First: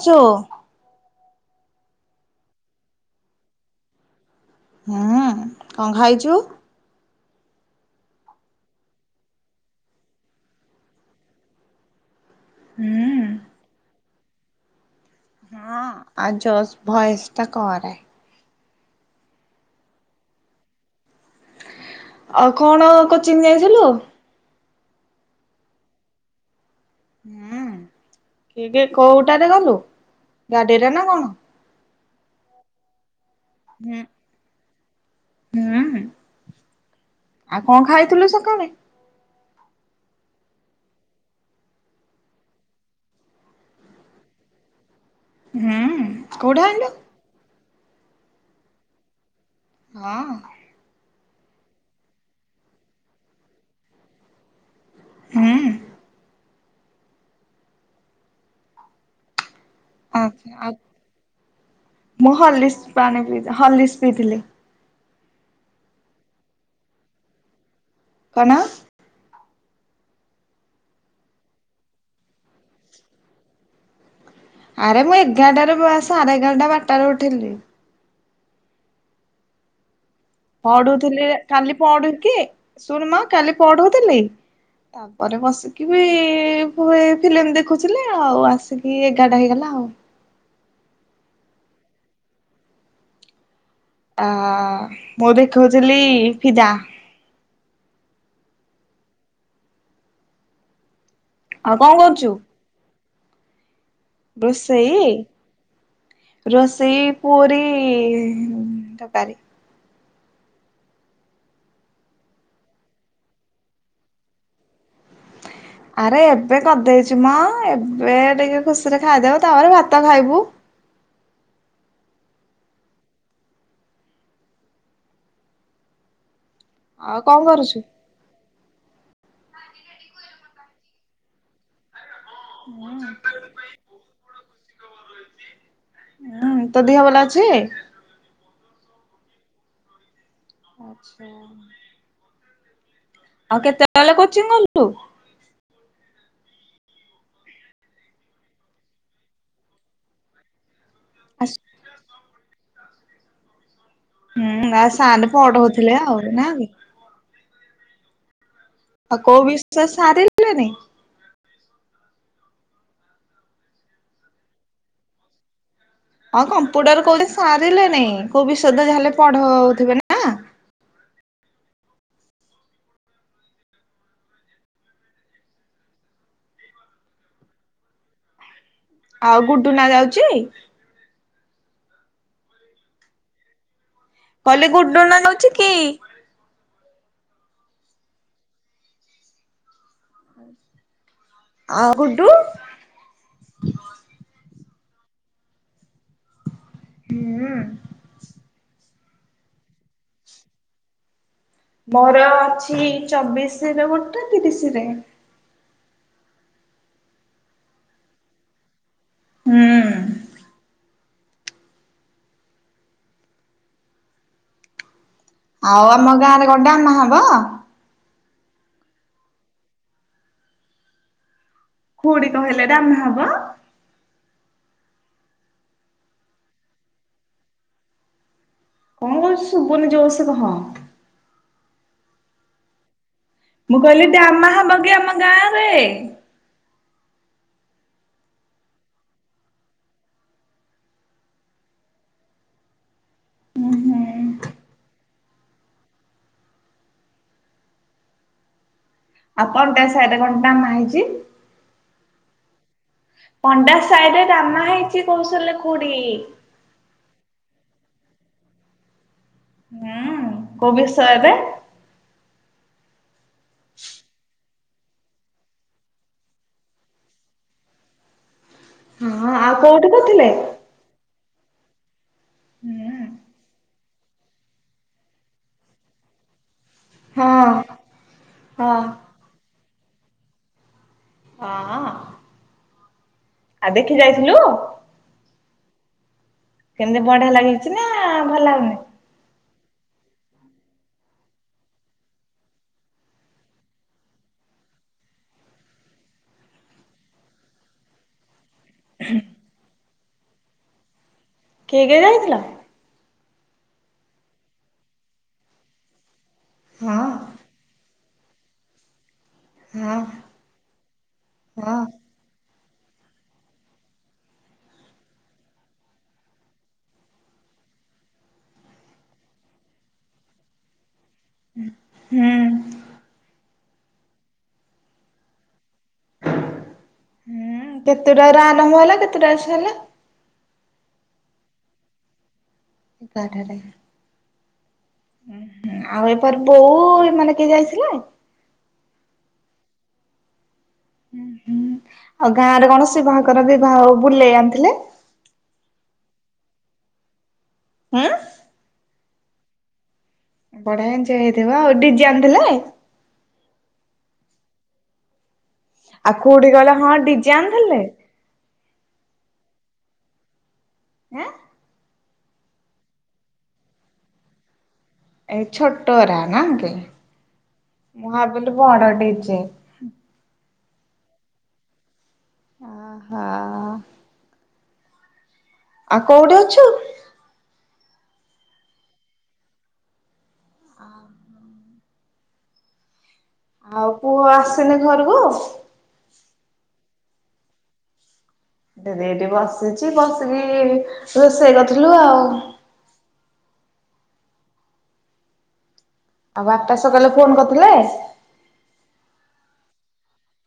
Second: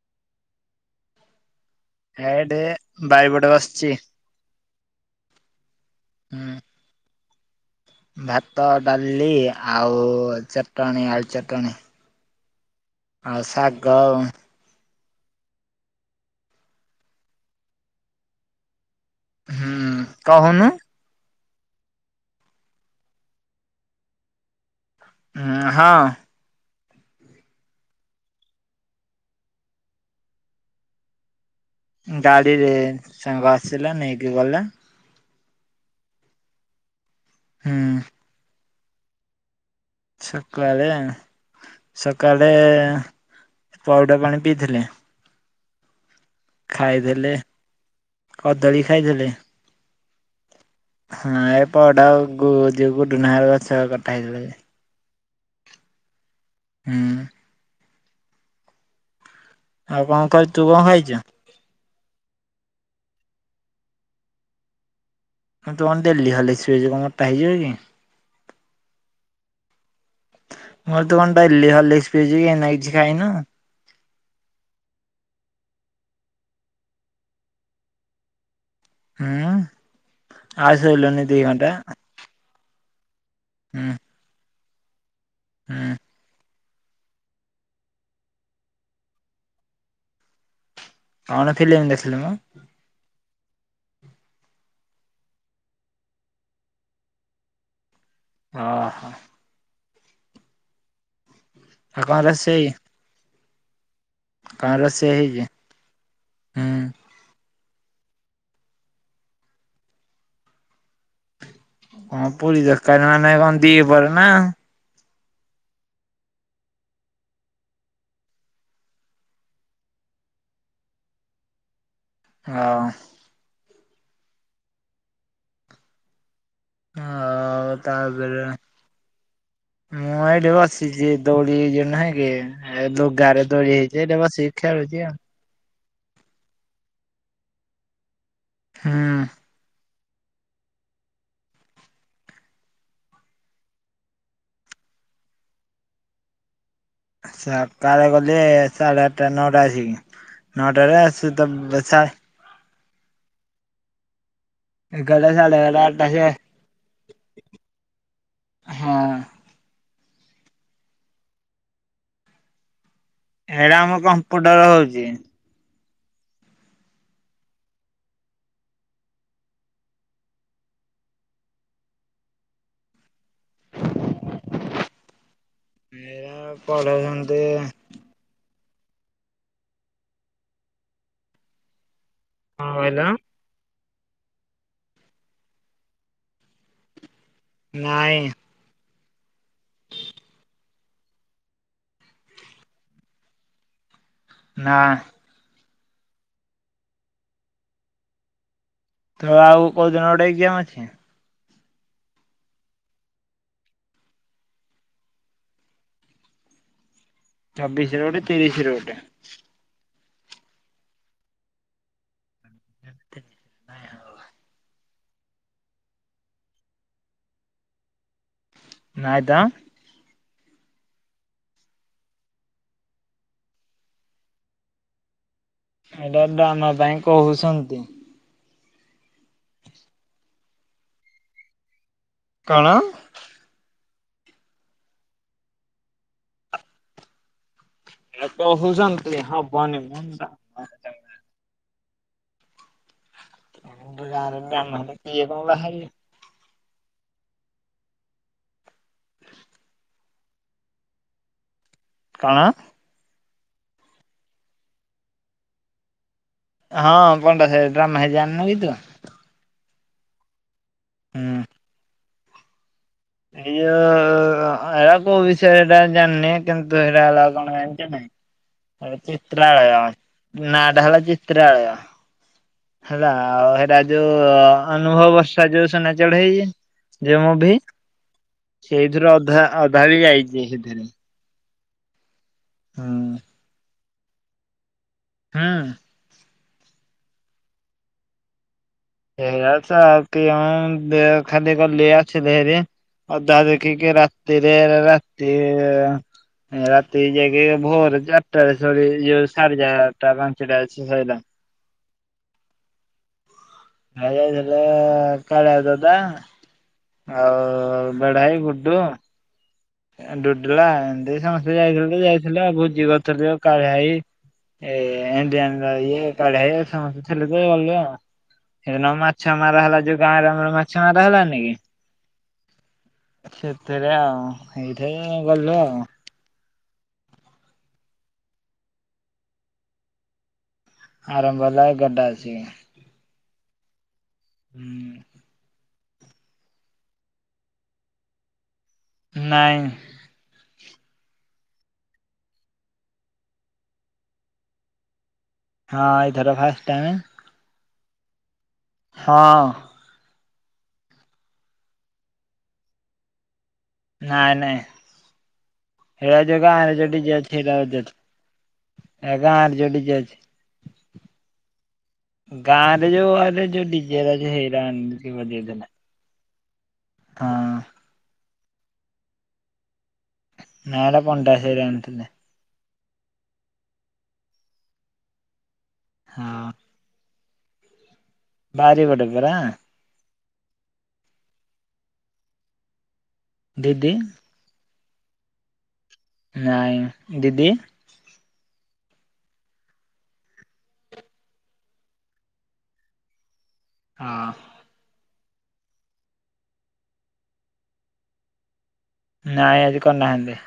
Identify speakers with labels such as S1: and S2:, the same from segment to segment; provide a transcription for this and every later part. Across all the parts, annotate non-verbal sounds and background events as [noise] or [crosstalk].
S1: ଚ [inaudible]
S2: ଏଇଠେ ବାଇପଟେ ବସିଛି।
S1: ହୁଁ କଣ ଖାଇଛୁ?
S2: ହୁଁ ଭାତ ଡାଲି ଆଉ ଚଟଣି ଆଳୁ ଚଟଣି
S1: ହୁଁ।
S2: ଆଉ ଶାଗ
S1: ହଁ ଆ ଯ ଭୟସ ଟା କରେ
S2: ହୁଁ କହୁନୁ?
S1: ଆଉ କଣ କୋଚିଂ ଯାଇଥିଲୁ?
S2: ହଁ ହଁ।
S1: ହୁଁ କି କି କୋଉଟାରେ ଗଲୁ ଗାଡିରେ ନା କଣ
S2: ଗାଡିରେ ସାଙ୍ଗ ଆସିଲା ନେଇକି ଗଲା।
S1: ହଁ। ଆଉ
S2: ହୁଁ।
S1: କଣ ଖାଇଥିଲୁ ସକାଳେ?
S2: ସକାଳେ ସକାଳେ ପାଉଡା ପାଣି ପିଇଥିଲେ
S1: ହୁଁ। କୋଉଠୁ ଆଣିଲୁ?
S2: ଖାଇଦେଲେ। କଦଳୀ ଖାଇଦେଲେ
S1: ହଁ।
S2: ହଁ ଏ ପଡା ଯକୁ ଡୁନାହାର ଗଛ କଟା ହେଇଥିଲା ଯେ
S1: [inaudible]
S2: ହୁଁ। ଆଉ କଣ
S1: ଆଚ୍ଛା
S2: ଖଛୁ ତୁ
S1: ଆଉ
S2: କଣ ଖାଇଛୁ?
S1: ମୁଁ ହଲିସ୍ ପାଣି ପିଇ ହଲିସ୍ ପିଇଥିଲି
S2: ମୁଁ ତ କଣଡଲି ଖାଲି କମର ଟା ହେଇଯିବ କି
S1: କଣ?
S2: ମୋର ତୁ କଣ ଟଲି ନାଇ କିଛି ଖାଇନ
S1: ଆରେ ମୁଁ ଏଗାରଟାରେ ସାଢେ ଏଗାରଟା ବାରଟାରେ ଉଠେଇିଲି
S2: ହୁଁ। ଆଉ ଶୋଇଲୁନି
S1: ପଡୁଥିଲି
S2: ଦି ଘଣ୍ଟା
S1: କାଲି ପଡୁ କି ସୁରମା କାଲି
S2: ହୁଁ
S1: ପଢୁଥିଲି। ତା ପରେ
S2: ହୁଁ
S1: ବସିକିବି ହ ଏ ଫିଲ୍ମ ଦେଖୁଥିଲି ଆଉ ଆସିକି ଏଗାରଟା ହେଇଗଲା ଆଉ
S2: କଣ ଫିଲ୍ମ ଦେଖିଲୁ ମ
S1: ଅ ମୁଁ ଦେଖାଉଥିଲି ଫିଦା
S2: ହଁ ହୋ।
S1: କଣ
S2: ଆଉ
S1: କରୁଛୁ?
S2: କଣରେ ସେଇ
S1: ରୋଷେଇ
S2: ହୁଁ
S1: ରୋଷେଇ ପୁରୀ ଏଁ ତକାରୀ
S2: କଣ ପୁରୀ ଦରକାର ମାନେ କଣ ଦି ପରେ ନା
S1: ଆରେ ଏବେ କରିଦେଇଛିୁ ମ ଏବେ ଟିକେ ଖୁସିରେ ଖାଇଦବୁ ତାପରେ ଭାତ ଖାଇବୁ।
S2: ହଁ।
S1: ଆଉ କଣ
S2: ହଁ
S1: କରୁଛୁ?
S2: ତାପରେ ମୁଁ ଏଇଡେ ବସିଛି ଦୌଡ଼ି ଯ ନା ହେ ଲ ଗା ରେ ଦୋଳି ହେଇଛି ଏଟା ବସିକ ଖେଳୁଛି ଆଉ
S1: ହଁ ତୋ ଦିହ ଭଲ ଅଛି
S2: ହୁଁ
S1: ଆ୍ଛା [inaudible] ଆଉ କେତେବେଳେ କୋଚିଂ ଗଲୁ
S2: ସକାଳେ ଗଲେ ସାଢେ ଆଠଟା ନଅଟା ଆସିକି ନଅ ଡରେ ଆଛୁ ତ ବଛା [unintelligible]
S1: ହୁଁ ଆ ସା
S2: ଏଗାରଟା ସାଢେ
S1: ପଅଟ
S2: ଏଗାରଟା
S1: ହଉଥିଲେ
S2: ଆଠଟା ସେ
S1: ଆହୁରି ନା [unintelligible]
S2: ହଁ
S1: ଆଉ କୋଉ ବିଶ୍ୱାସ୍ ସାଧଲନେ [unintelligible]
S2: ଏଇଟା ଆମ କମ୍ପୁଟର ହଉଛି
S1: ହଁ କମ୍ପୁଟର କୋଉଠି ସାରିଲେନି କୋଉ ବିଷୟ ଯାହାଲେ ପଢଉଥିବେ ନା
S2: ଏଇରା ପଢଳଛନ୍ତି
S1: ଆଉ ଗୁଡୁନା ଯାଉଛି
S2: କଣ କହିଲ
S1: କହିଲି ଗୁଢୁଣା ଯାଉଛି କି
S2: ନାଇଁ
S1: ଆଉ ଗୁଡୁ
S2: ନା
S1: ହଁ [inaudible]
S2: ତ ଆଉ କୋଉ ଦିନ ଗୋଟେ ଏଗ୍ଜାମ୍ ଅଛି?
S1: ମୋର ଅଛି ଚବିଶରେ ଗୋଟେ ତିରିଶି ରେ।
S2: ଚବିଶିରେ ଗୋଟେ ତିରିଶିରେ ଗୋଟେ।
S1: ହୁଁ।
S2: ନଁ ହଁ।
S1: ଆଉ ଆମ ଗାଁ ରେ ଗଡ ଆମା ହବ।
S2: ନୟଦା।
S1: କୁଉଡି କହିଲେ ଦାମ ହବ।
S2: ଏଇଟା ଡ୍ରାମା ପାଇଁ କହୁଛନ୍ତି।
S1: ମୁ ଶୁଭୁନି ଜୋର୍ ସେ କହ।
S2: କଣ।
S1: ମୁଁ କହିଲି ଡାମା ହବ କି ଆମ ଗାଁରେ।
S2: ଏ ତ ହଉଚନ୍ତି ହବନି ମ। ଆ ମୁଁ ତ ଗାଁ ରେ ମ୍ୟାନ ହେଲେ କିଏ କଣ ବାହାରିବେ।
S1: ଆଉ କଣ ଟା। ଚଢାର ଘଣ୍ଟା ନାହିଛି।
S2: କଣ।
S1: ପଣ୍ଡା ସାହିରେ ରାମା ହେଇଛି କହୁସିଲେ ଖୁଡି।
S2: ହଁ ପଣ୍ଡା ସହଇରେ ଡାମା ହେଇଚି ଜାଣିନୁ କି ତୁ।
S1: ହୁଁ। କୋବି ସାରେ।
S2: ଇଏ। ହଁ ଏ କଉ ବିଷୟ ଏଟା ଜାଣିନି। କିନ୍ତୁ ଏରା କଣ ଜଣିଛ ନାଇଁ।
S1: ହଁ ଆଉ କୋଉଠି କରିଥିଲେ?
S2: ଚିତ୍ରାଳୟ ନାଟା ହେଲା ଚିତ ତ୍ରାଳୟ। ହେଲା ଆଉ ହେ ରାଜ ଯୋଉ ଅନୁଭବ ବର୍ଷା ଯୋଉ ସୁନା ଚଢେଇ।
S1: ହଁ
S2: ଯେ ମୁଁ ବି
S1: ହଁ।
S2: ସେଇଥିରୁ ଅଧା। ଅଧା ବି ଯାଇଛି ସେଥିରେ।
S1: ହଁ।
S2: ହୁଁ।
S1: ଆଉ ଦେଖି ଯାଇଥିଲୁ।
S2: ହଁ।
S1: କେମିତି ବଢିଆ ଲାଗେଇଛି ନା ଭଲ ଲାଗୁନି।
S2: ସେଇଟ ତ ଆଉ ଖାଲି ଗଲି ଆସିଲି ହାରି ଅଧା ଦେଖିକି ରାତିରେ ରାତି ରାତି ଯାଇକି ଭୋର ଚାରଟାରେ ସରି ଯୋଉ ସାଢେ ଚାରିଟା ପାଞ୍ଚଟା ଆସିକି ସଇଲା।
S1: କିଏ କିଏ ଯାଇଥିଲା।
S2: ହେଇ ଯାଇଥିଲା କାଳିଆ ଦଦା।
S1: ହଁ
S2: ଆଉ ବଡ ଭାଇ ଗୁଡୁ।
S1: ହଁ
S2: ଡୁଡିଲା ଏମିତି ସମସ୍ତେ
S1: ହଁ।
S2: ଯାଇଥିଲେ ଯାଇଥିଲେ। ଆଉ ଭୁ ଗ କାଳିଆାଇ ଏ ଏଣ୍ଡି ଇଏ କାଳିଆ ଭାଇ ସମସ୍ତେ ଥିଲେଇ ସେଦିନ ମାଛ ମାରା ହେଲା ଯୋଉ ଗାଁରେ ଆମର ମାଛ ମ ହେଲାନି କି।
S1: ହୁଁ।
S2: ସେରୋ [inaudible] ଏଇଠା ଗଲଲେ ଆଉ
S1: ହୁଁ କେତେଟ ର ଆରମ୍ଭ ହେଲା କେତେଟା ଆସ ହେଲା
S2: ଆରମ୍ଭଲା ଗଡ୍ଡା ଅଛି,
S1: ଏ କଠରେ
S2: ହୁଁ
S1: ଆଉ ଏପାର ବୋଉ ମାନେ କିଏ ଯାଇଥିଲେ
S2: ନାଇଁ
S1: ହୁଁ ହୁଁ ଆଉ ଗାଁରେ କୌଣସି ବାହାଙ୍କର ବିିବାହ ବୁଲେଇ ଆଣିଥିଲେ
S2: ହଁ ଏଇ ଧର ଫାଷ୍ଟ ଟାଇମେ
S1: ହଁ
S2: ହଁ
S1: ବଢିଆ ଏଜୟ ହେଇଥିବ ଆଉ ଦ ଜାଣିଥିଲା
S2: ନାଇଁ ନହିଁ ହେ
S1: ଆଉ
S2: ଯା
S1: କୋଉଠି
S2: ଆ
S1: କହିଲ
S2: ଯଟାଁ
S1: ହଁ ଡିଜେ ଆଣିଥିଲେ
S2: ଜେଡ଼ିଜାଜ
S1: ଆଁ
S2: ଗାଁ ରେ ଯୋଉ ଆରେ ଯୋଉ ଡିଜେ ରାଜ ହେଇରାଣି
S1: ଏଇ ଛୋଟରା ନାକ [inaudible]
S2: ହଁ
S1: ଭାବିଲି ବଡ଼ଟେ ହେଇଛି।
S2: ନାଇଁ ଏଟା ପଣ୍ଡା ସାହିରୁ ଆଣିଥିଲେ।
S1: ଓ ହୋ ଆଉ କୋଉଠି ଅଛୁ?
S2: ଭାରି ପଟେ ପରା?
S1: ଆଁ ଆଉ
S2: ଦିଦି
S1: ପୁଅ ଆସିନି? ଘରକୁ
S2: ନାଇଁ ଦିଦି
S1: ଦିଦି ଏଇଠି ବସିଛି ବସିକି ରୋଷେଇ କରଥିଲୁ ଆଉ
S2: ହଁ।
S1: ଆଉ ବାପା ସକାଳେ ଫୋନ କରିଥିଲେ?
S2: ନାଇଁ ଆଜି କଣ ନାହାନ୍ତି।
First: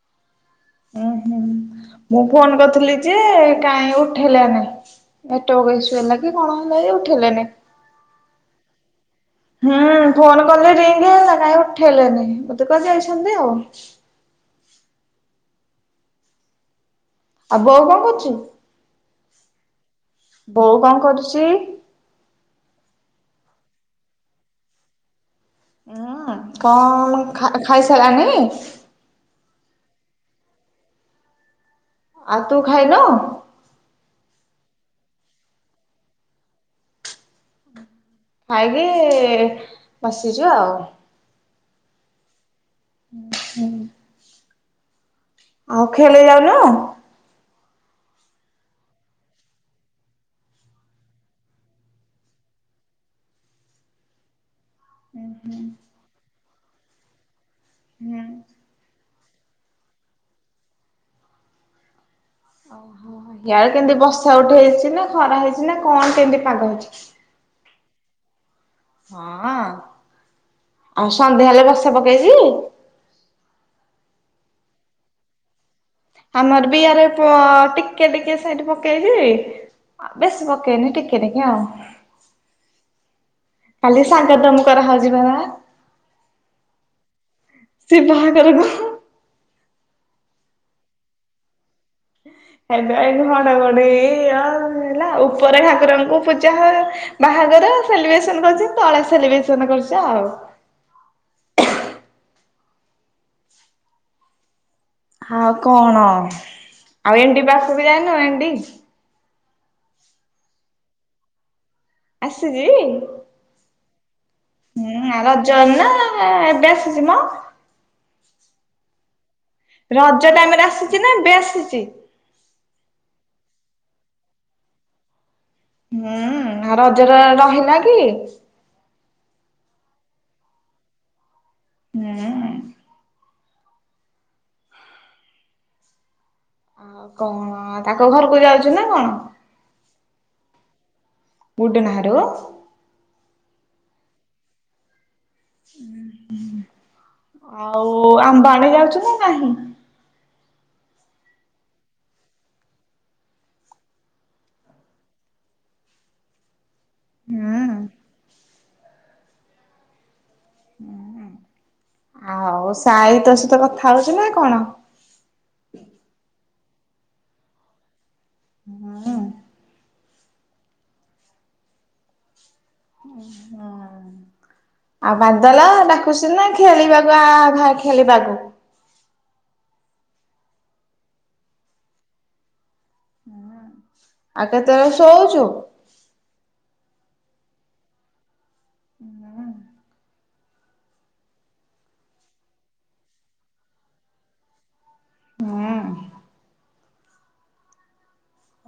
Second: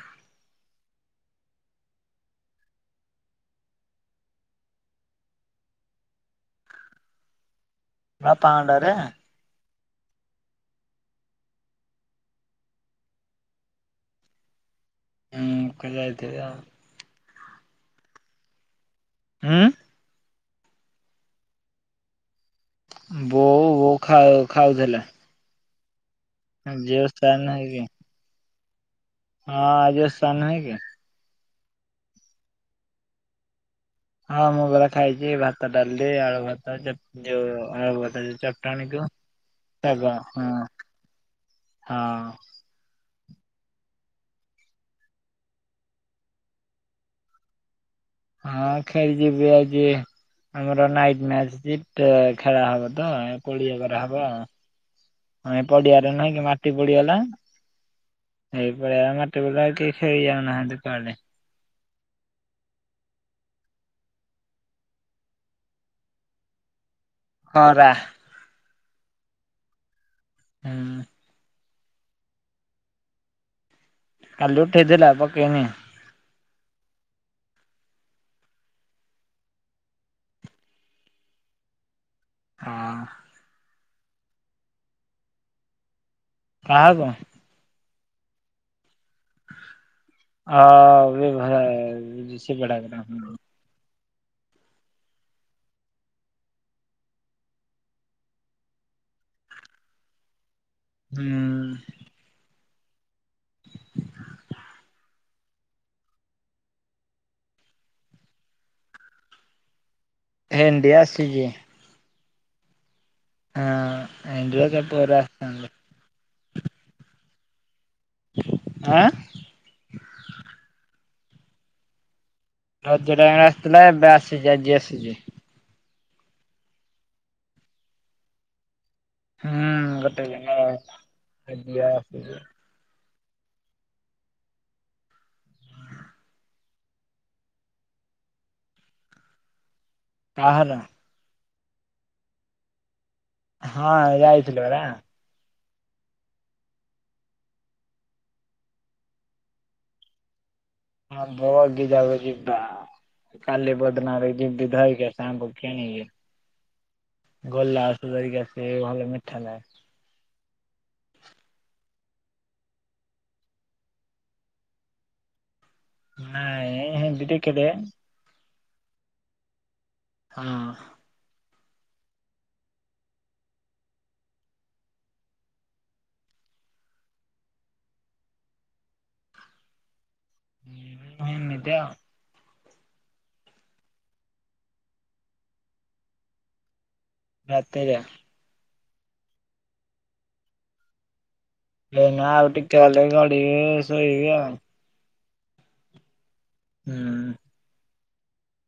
S1: ଉଁ ହୁଁ ମୁଁ ଫୋନ କରିଥିଲି ଯେ କାହିଁ ଉଠେଇଲାନି ନେଟୱାର୍କ ଇସୁ ହେଲା କି କଣ ହେଲା କି ଉଠେଇଲାନି।
S2: ହେ ପାଣ୍ଡାରେ
S1: ହୁଁ ଫୋନ କଲି ରିଙ୍ଗି ହେଲା ନାଇଁ ଉଠେଇଲେନି ବୋଧେ କୁଆଡ଼େ ଯାଇଛନ୍ତି ଆଉ
S2: ହଁ କୁଆଡ଼େ ଯାଇଥିବେ ଆଉ।
S1: ଆଉ ବୋଉ କଣ କରୁଛି।
S2: ହଁ
S1: ବୋଉ କଣ କରୁଛି?
S2: ବୋଉ ବୋ ଖା ଖାାଉଥିଲେ।
S1: ହଁ କଣ ଖା
S2: ହେଇକି
S1: ଖାଇ ସାରିଲାଣି?
S2: ହଁ ଅଜବେଷ୍ଟ ନାହିଁ?
S1: ଆଉ ତୁ ଖାଇନୁ?
S2: ହଁ ମୁଁ ପରା ଖାଇଛି ଭାତ ଡାଲି ଆଳୁ ଭାର୍ତା ଯେ ଯୋଉ ଆଳୁ ଯୋଉ ଚଟଣିକୁ
S1: ଖାଇକି
S2: ଶାଗ ହଁ
S1: ବସିଛୁ ଆଉ
S2: ହଁ
S1: ହଁ ହୁଁ। ଆଉ ଖେଳି ଯାଉନୁ?
S2: ହଁ ଖେଳିଯିବି ଆଜି ଆମର ନାଇଟ ମ୍ୟାଚ ଜି ଖେଳା ହବ ତ ପଡିଆ କରାହବ ଆ ପଡିଆରେ ନୁହି କି ମାଟି ପଡିଗଲା ଏଇ ପଡିଆ ମାଟି ପଡିିଲା କେହି ଖେଳି ଯାଉନାହାନ୍ତି କୁଆ।
S1: ହିଆଡେ କେମିତି ବର୍ଷା ଉଠେଇଛି ନା ଖରା ହେଇଛି ନା କଣ କେମିତି ପାଗ ହେଇଛି?
S2: ଖରା।
S1: ହଁ।
S2: ହୁଁ
S1: ଆଉ ସନ୍ଧ୍ୟା ହେଲେ ବସ ବର୍ଷା ପକେଇଛି?
S2: କାଲି ଉଠେଇଥିଲା ପକେଇନି।
S1: ଆମର ବି ଇଆଡେ ପଅ ଟିକେ ଟିକେ ସାଇଟ ପକେଇଛି ବେଶୀ ପକେଇନି ଟିକେ ଟିକେ ଆଉ
S2: ହଁ।
S1: କାଲି ସାଙ୍ଗତମ କରାହଉଛି ପରା?
S2: କାହାକୁ?
S1: ସେ ବାହାଘରକୁ
S2: ହଁ ଏ ଭଳିଆ
S1: [unintelligible] ଏନୁ ଘଡ଼ଘଡ଼ି ହେଲା ଉପରେ ଠାକୁରଙ୍କୁ ପୂଜା ହୋ ବାହାଘର ସେଲିବ୍ରେସନ କରୁଛି ତଳା ସେଲିବ୍ରେସନ କରୁଛି ଆଉ।
S2: ହୁଁ
S1: ଆଉ କଣ ଆଉ ଏଣ୍ଡି ପାଖ ବି ଯାାଇନ ଏଣ୍ଡି
S2: ଣ୍ଡିଆ ସଜିି
S1: ଆସଛି
S2: ହଁ ଆଇଟକେ ପରା ଆସ
S1: ଏ ବେଶ ଅଛିମା
S2: ଆ [inaudible]
S1: ରଜ ଟାଇମରେ ଆସିଛି ନା ଏବେ ଆସିଛି
S2: ହଜାର ଟଙ୍କ ଆସିଥିଲା ଏବେ ଆସିଛି ଆଜି ଆସିଛି,
S1: ହୁଁ ଆ ରଜରେ ରହିଲା କି
S2: ହୁଁ ଗୋଟେ ଜିନ ଆଲିି
S1: ହୁଁ
S2: ହିଲ
S1: ଆଉ କଣ ତାଙ୍କ ଘରକୁ ଯାଉଛୁ ନା କଣ
S2: କାହ ନା
S1: ବୁଡ଼ ନାରୁ
S2: ହଁ ଯାଇଥିଲୁ ବରା
S1: ଆଉ ଆମ୍ବା ଆଣିେ ଯାଉଛୁ ନା ନାହିଁ
S2: ହଁ ଭି ଯାଉ ଯିବା କାଲି ବଦନା ରେ ଯି ଧରକି ସାଙ୍ଗ କିଣିକି
S1: ହୁଁ
S2: ଗଲଲା ତାରିଖ ଆ ଭଲ ମି ଥାନଲେ [inaudible]
S1: ଆଉ ସାଇ ତୋ ସହିତ କଥା ହଉଚ ନା କଣ
S2: ହଁଁ ଦିଟ କେଟେ
S1: ହଁ
S2: ହଁ
S1: ଆଉ ବାଦଲ ଡାକୁଛି ନା ଖେଳିବାକୁ ଆ ଘ ଖେଳିବାକୁ
S2: ହଁ ହେନିତି
S1: ଆଗ ତର ଶଉଛୁ,
S2: ରାତିରେ [inaudible]
S1: ହଁ
S2: ଏଇନା ଆଉ ଟିକେ ହେଲେ ଗଡିବେ ଶୋଇବି ଆଉ ହୁଁ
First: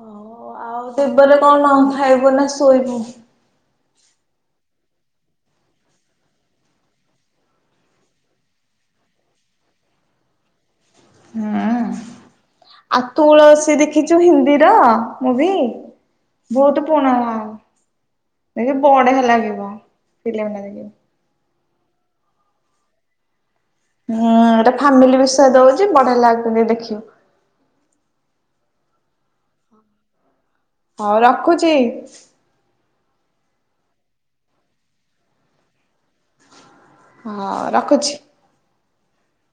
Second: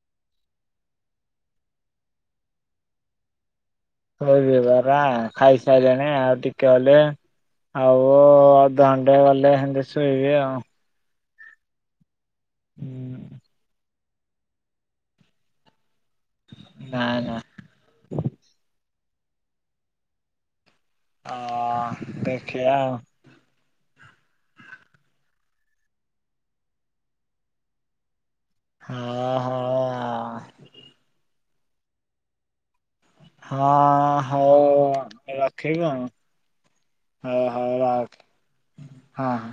S1: ହ ଆଉ ସେବେ କଣ ଖାଇବୁ ନା ଶୋଇବୁ
S2: ଶୋଇବି ପରା ଖାଇସାରିଲେଣି ଆଉ ଟିକେ ଗଲେ ଆଉ ଦଣ୍ଡେ ଗଲେ ସେମତି ଶୋଇବି ଆଉ
S1: ହଁ ଆଉ ତୁଳ ସେ ଦେ ଦେଖିଛୁ ହିନ୍ଦୀର ମୁଭି ବହୁତ ପୁଣ
S2: ନାଇଁ
S1: ଲ
S2: ନାଇଁ
S1: ଦେ [inaudible] ବଢ ଲାଗିବ ଫମ
S2: ହ ଦେଖିଆ
S1: ହୁଁ ଏଟା ଫାମିଲି ବିଷୟ ଦଉଛି ବଢିଆ ଲାଗୁଛନ୍ତି ଦେଖିବ।
S2: ହଁ ହଁ
S1: ହଁ ରଖୁଛି
S2: ହଁ ହଉ ରଖିବୁ ଆ
S1: ହଁ ରଖୁଛି
S2: ହଁ ହଁ।